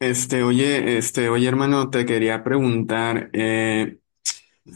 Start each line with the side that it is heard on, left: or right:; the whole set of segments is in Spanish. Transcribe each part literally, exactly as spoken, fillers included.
left: Este, oye, este, oye, hermano, te quería preguntar. eh,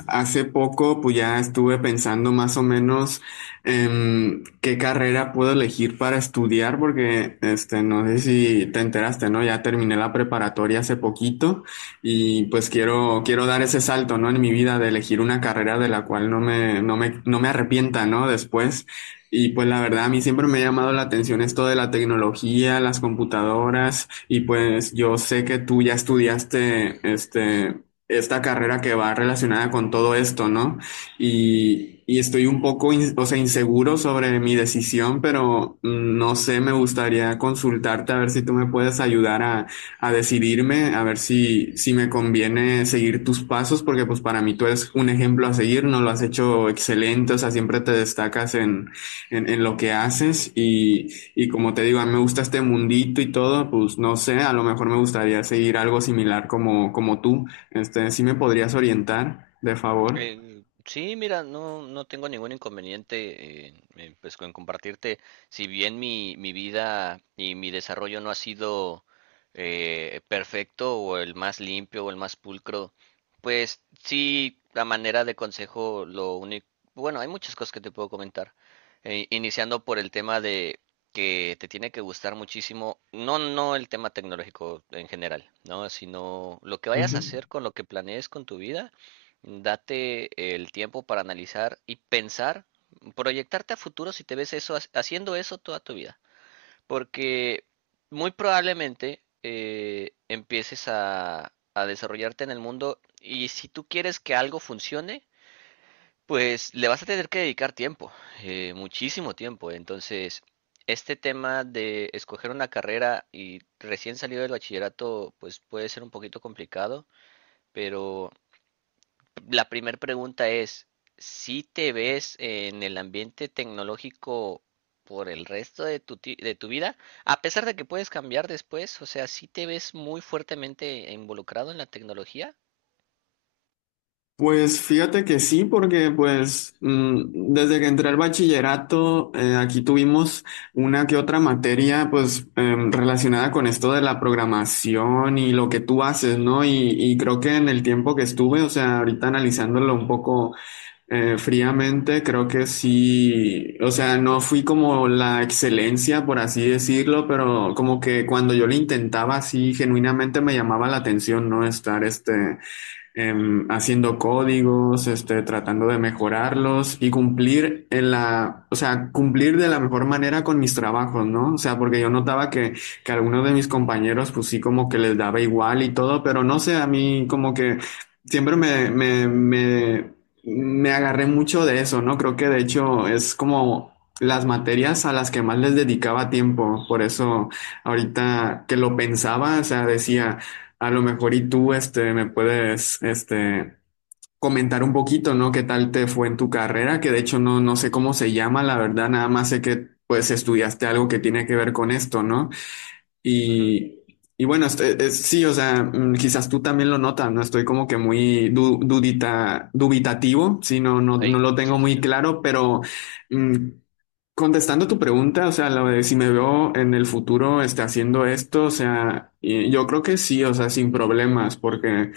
left: Hace poco, pues ya estuve pensando más o menos em, qué carrera puedo elegir para estudiar, porque este, no sé si te enteraste, ¿no? Ya terminé la preparatoria hace poquito y pues quiero, quiero dar ese salto, ¿no? En mi vida de elegir una carrera de la cual no me, no me, no me arrepienta, ¿no? Después. Y pues la verdad, a mí siempre me ha llamado la atención esto de la tecnología, las computadoras, y pues yo sé que tú ya estudiaste, este, esta carrera que va relacionada con todo esto, ¿no? Y, y estoy un poco, in- o sea, inseguro sobre mi decisión, pero mm, no sé, me gustaría consultarte a ver si tú me puedes ayudar a, a decidirme, a ver si, si me conviene seguir tus pasos, porque pues para mí tú eres un ejemplo a seguir, ¿no? Lo has hecho excelente, o sea, siempre te destacas en, en, en lo que haces y, y como te digo, a mí me gusta este mundito y todo, pues no sé, a lo mejor me gustaría seguir algo similar como, como tú. Este, ¿sí me podrías orientar, de favor?
right: Eh, sí, mira, no, no tengo ningún inconveniente en, en, pues, con compartirte. Si bien mi, mi vida y mi desarrollo no ha sido eh, perfecto o el más limpio o el más pulcro, pues sí, la manera de consejo, lo único, bueno, hay muchas cosas que te puedo comentar. Eh, iniciando por el tema de que te tiene que gustar muchísimo, no, no el tema tecnológico en general, ¿no? Sino lo que vayas a
left: Ujú.
right: hacer con lo que planees con tu vida. Date el tiempo para analizar y pensar, proyectarte a futuro si te ves eso, ha- haciendo eso toda tu vida. Porque muy probablemente eh, empieces a, a desarrollarte en el mundo y si tú quieres que algo funcione, pues le vas a tener que dedicar tiempo, eh, muchísimo tiempo. Entonces, este tema de escoger una carrera y recién salido del bachillerato, pues puede ser un poquito complicado, pero la primera pregunta es, ¿si te ves en el ambiente tecnológico por el resto de tu, ti- de tu vida? A pesar de que puedes cambiar después, o sea, ¿si te ves muy fuertemente involucrado en la tecnología?
left: Pues fíjate que sí, porque pues mm, desde que entré al bachillerato, eh, aquí tuvimos una que otra materia pues em, relacionada con esto de la programación y lo que tú haces, ¿no? Y, y creo que en el tiempo que estuve, o sea, ahorita analizándolo un poco, Eh, fríamente, creo que sí. O sea, no fui como la excelencia, por así decirlo, pero como que cuando yo lo intentaba así, genuinamente me llamaba la atención, no estar este, em, haciendo códigos, este, tratando de mejorarlos y cumplir en la, o sea, cumplir de la mejor manera con mis trabajos, ¿no? O sea, porque yo notaba que, que algunos de mis compañeros, pues sí, como que les daba igual y todo, pero no sé, a mí como que siempre me, me, me, me agarré mucho de eso, ¿no? Creo que de hecho es como las materias a las que más les dedicaba tiempo, por eso ahorita que lo pensaba, o sea, decía, a lo mejor y tú, este, me puedes, este, comentar un poquito, ¿no? ¿Qué tal te fue en tu carrera? Que de hecho no, no sé cómo se llama, la verdad, nada más sé que, pues, estudiaste algo que tiene que ver con esto, ¿no?
right: Ujú,
left: Y, y bueno, este, es- sí, o sea, mm, quizás tú también lo notas, ¿no? Estoy como que muy du- dudita, dubitativo, sí, no, no,
right: ahí,
left: no lo tengo
right: sí, sí,
left: muy
right: sí,
left: claro, pero mm, contestando tu pregunta, o sea, lo de si me veo en el futuro este, haciendo esto, o sea, y- yo creo que sí, o sea, sin problemas, porque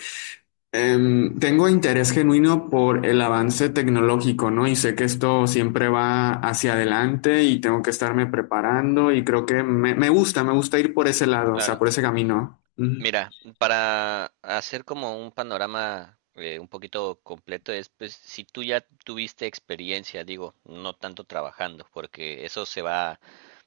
left: em, tengo interés genuino por el avance tecnológico, ¿no? Y sé que esto siempre va hacia adelante y tengo que estarme preparando y creo que me, me gusta, me gusta ir por ese lado, o sea,
right: claro.
left: por ese camino.
right: Mira, para hacer como un panorama eh, un poquito completo es, pues, si tú ya tuviste experiencia, digo, no tanto trabajando, porque eso se va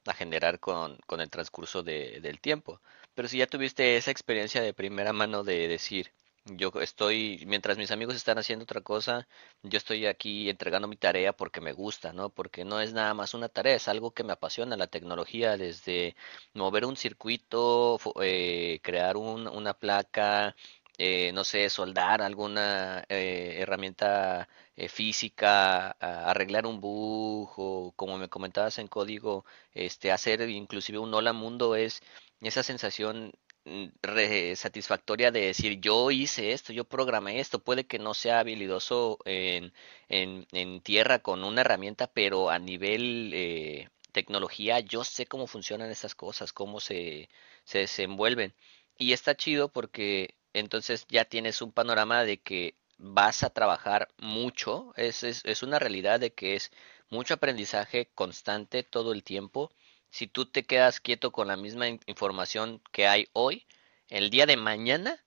right: a generar con, con el transcurso de- del tiempo, pero si ya tuviste esa experiencia de primera mano de decir, yo estoy, mientras mis amigos están haciendo otra cosa, yo estoy aquí entregando mi tarea porque me gusta, ¿no? Porque no es nada más una tarea, es algo que me apasiona, la tecnología desde mover un circuito, fo- eh, crear un- una placa, eh, no sé, soldar alguna eh, herramienta eh, física, a- arreglar un bug o como me comentabas en código, este, hacer inclusive un hola mundo es esa sensación mm, re- satisfactoria de decir yo hice esto, yo programé esto, puede que no sea habilidoso en, en, en tierra con una herramienta, pero a nivel eh, tecnología, yo sé cómo funcionan estas cosas, cómo se, se desenvuelven. Y está chido porque entonces ya tienes un panorama de que vas a trabajar mucho, es, es, es una realidad de que es mucho aprendizaje constante todo el tiempo. Si tú te quedas quieto con la misma in- información que hay hoy, el día de mañana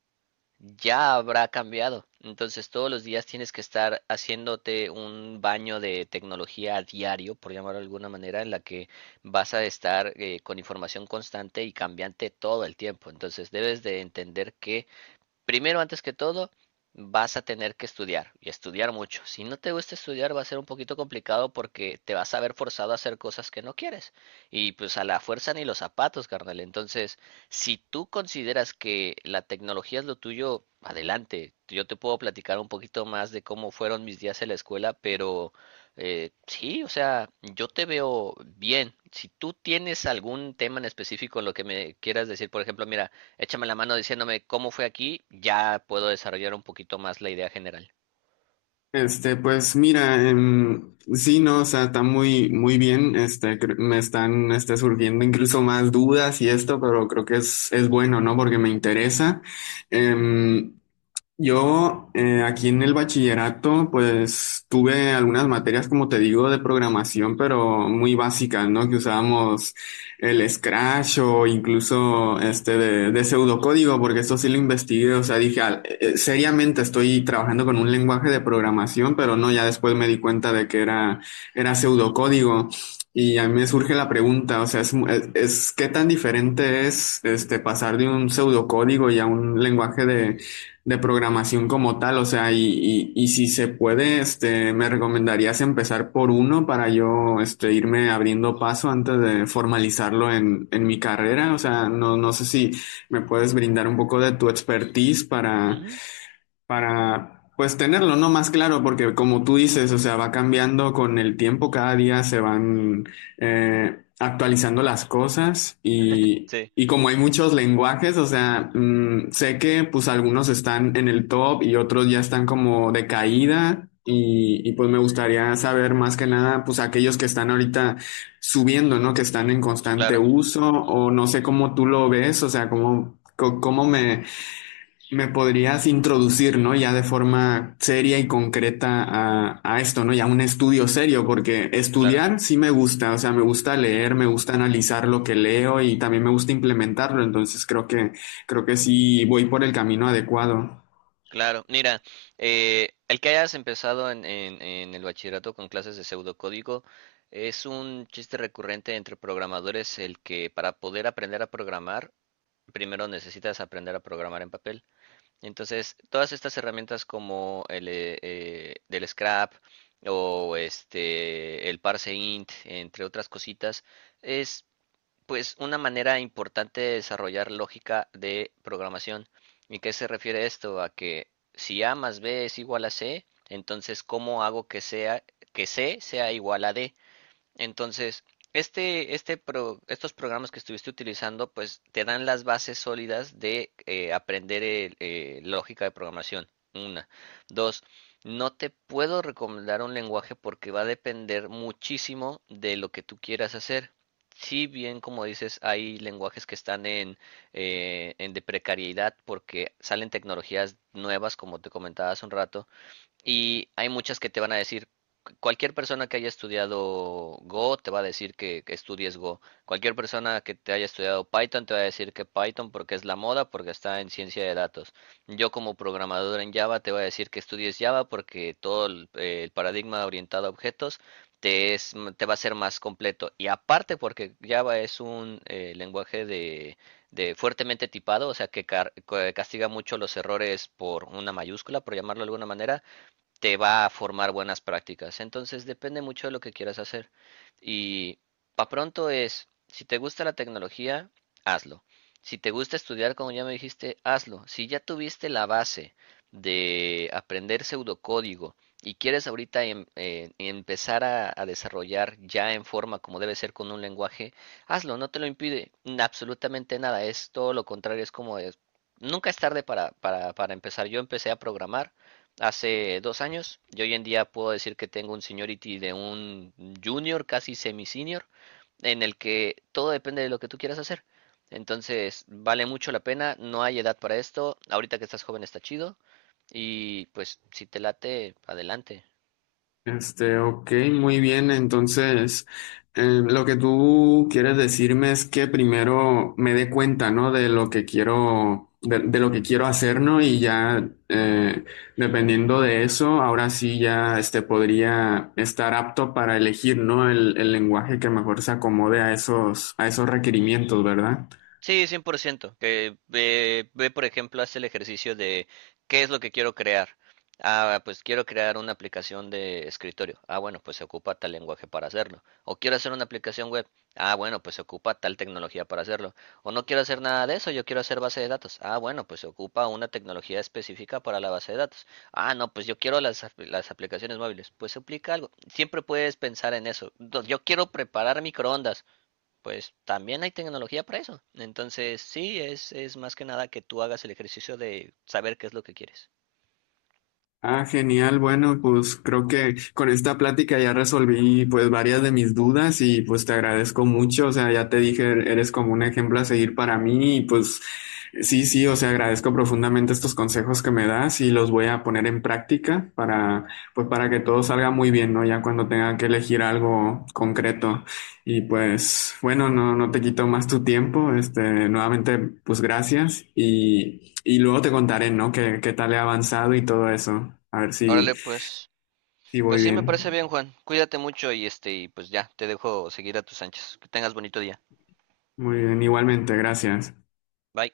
right: ya habrá cambiado. Entonces todos los días tienes que estar haciéndote un baño de tecnología a diario, por llamarlo de alguna manera, en la que vas a estar eh, con información constante y cambiante todo el tiempo. Entonces debes de entender que primero, antes que todo, vas a tener que estudiar y estudiar mucho. Si no te gusta estudiar, va a ser un poquito complicado porque te vas a ver forzado a hacer cosas que no quieres. Y pues a la fuerza ni los zapatos, carnal. Entonces, si tú consideras que la tecnología es lo tuyo, adelante. Yo te puedo platicar un poquito más de cómo fueron mis días en la escuela, pero eh, sí, o sea, yo te veo bien. Si tú tienes algún tema en específico en lo que me quieras decir, por ejemplo, mira, échame la mano diciéndome cómo fue aquí, ya puedo desarrollar un poquito más la idea general.
left: Este, pues mira, em, sí, no, o sea, está muy, muy bien. Este, cre- me están, este, surgiendo incluso más dudas y esto, pero creo que es, es bueno, ¿no? Porque me interesa. Em, yo, eh, aquí en el bachillerato, pues tuve algunas materias, como te digo, de programación, pero muy básicas, ¿no? Que usábamos el Scratch o incluso este de, de pseudocódigo, porque esto sí lo investigué. O sea, dije: "Ah, eh, eh, seriamente estoy trabajando con un lenguaje de programación", pero no, ya después me di cuenta de que era, era pseudocódigo. Y a mí me surge la pregunta, o sea, es, mu- es, es- ¿qué tan diferente es este pasar de un pseudocódigo y a un lenguaje de, de programación como tal? O sea, y, y, y si se puede, este, me recomendarías empezar por uno para yo, este, irme abriendo paso antes de formalizarlo en, en mi carrera. O sea, no, no sé si me puedes brindar un poco de tu expertise para,
right: Ujú,
left: para pues tenerlo, ¿no? Más claro, porque como tú dices, o sea, va cambiando con el tiempo, cada día se van eh, actualizando las cosas y,
right: sí,
left: y como hay muchos lenguajes. O sea, mm, sé que pues algunos están en el top y otros ya están como de caída. Y, y pues me gustaría saber, más que nada, pues aquellos que están ahorita subiendo, ¿no? Que están en constante
right: claro,
left: uso, o no sé cómo tú lo ves, o sea, cómo, co- cómo me, me podrías introducir, ¿no? Ya de forma seria y concreta a, a esto, ¿no? Ya un estudio serio, porque
right: claro.
left: estudiar sí me gusta, o sea, me gusta
right: Ujú,
left: leer, me gusta analizar lo que leo y también me gusta implementarlo, entonces creo que, creo que sí voy por el camino adecuado.
right: claro, mira, eh, el que hayas empezado en, en- en el bachillerato con clases de pseudocódigo es un chiste recurrente entre programadores el que para poder aprender a programar, primero necesitas aprender a programar en papel. Entonces, todas estas herramientas como el eh, eh, del scrap o este el parse int, entre otras cositas, es pues una manera importante de desarrollar lógica de programación. ¿Y qué se refiere esto? A que si A más B es igual a C, entonces ¿cómo hago que sea que C sea igual a D? Entonces, este, este pro- estos programas que estuviste utilizando, pues te dan las bases sólidas de eh, aprender el, eh, lógica de programación. Una. Dos, no te puedo recomendar un lenguaje porque va a depender muchísimo de lo que tú quieras hacer. Si bien, como dices, hay lenguajes que están en, eh, en de precariedad porque salen tecnologías nuevas, como te comentaba hace un rato, y hay muchas que te van a decir, cualquier persona que haya estudiado Go te va a decir que, que estudies Go. Cualquier persona que te haya estudiado Python te va a decir que Python porque es la moda, porque está en ciencia de datos. Yo como programador en Java te voy a decir que estudies Java porque todo el, eh, el paradigma orientado a objetos te es, te va a ser más completo. Y aparte porque Java es un eh, lenguaje de, de fuertemente tipado, o sea que car- que castiga mucho los errores por una mayúscula, por llamarlo de alguna manera, te va a formar buenas prácticas. Entonces depende mucho de lo que quieras hacer. Y pa' pronto es, si te gusta la tecnología, hazlo. Si te gusta estudiar, como ya me dijiste, hazlo. Si ya tuviste la base de aprender pseudocódigo y quieres ahorita em- eh, empezar a, a desarrollar ya en forma como debe ser con un lenguaje, hazlo, no te lo impide n- absolutamente nada. Es todo lo contrario, es como es, nunca es tarde para, para, para empezar. Yo empecé a programar hace dos años y hoy en día puedo decir que tengo un seniority de un junior, casi semi-senior, en el que todo depende de lo que tú quieras hacer. Entonces, vale mucho la pena, no hay edad para esto, ahorita que estás joven está chido y pues si te late, adelante.
left: Este, ok, muy bien. Entonces, eh, lo que tú quieres decirme es que primero me dé cuenta, ¿no? De lo que quiero, de, de lo que quiero hacer, ¿no? Y ya, eh, dependiendo de eso, ahora sí ya, este, podría estar apto para elegir, ¿no?, El, el lenguaje que mejor se acomode a esos, a esos requerimientos, ¿verdad?
right: Sí, cien por ciento. Que ve, ve, por ejemplo, hace el ejercicio de qué es lo que quiero crear. Ah, pues quiero crear una aplicación de escritorio. Ah, bueno, pues se ocupa tal lenguaje para hacerlo. O quiero hacer una aplicación web. Ah, bueno, pues se ocupa tal tecnología para hacerlo. O no quiero hacer nada de eso, yo quiero hacer base de datos. Ah, bueno, pues se ocupa una tecnología específica para la base de datos. Ah, no, pues yo quiero las, ap- las aplicaciones móviles. Pues se aplica algo. Siempre puedes pensar en eso. Do- Yo quiero preparar microondas, pues también hay tecnología para eso. Entonces, sí, es, es más que nada que tú hagas el ejercicio de saber qué es lo que quieres.
left: Ah, genial. Bueno, pues creo que con esta plática ya resolví pues varias de mis dudas y pues te agradezco mucho. O sea, ya te dije, eres como un ejemplo a seguir para mí y pues sí, sí, o sea, agradezco profundamente estos consejos que me das y los voy a poner en práctica para, pues para que todo salga muy bien, ¿no? Ya cuando tenga que elegir algo concreto. Y pues bueno, no, no te quito más tu tiempo. Este, nuevamente, pues gracias. Y, y luego te contaré, ¿no? Qué, qué tal he avanzado y todo eso. A ver si,
right: Órale, pues,
left: si
right: pues
left: voy
right: sí, me parece bien,
left: bien.
right: Juan. Cuídate mucho y este, y pues ya, te dejo seguir a tus anchas. Que tengas bonito día.
left: Muy bien, igualmente, gracias.
right: Bye.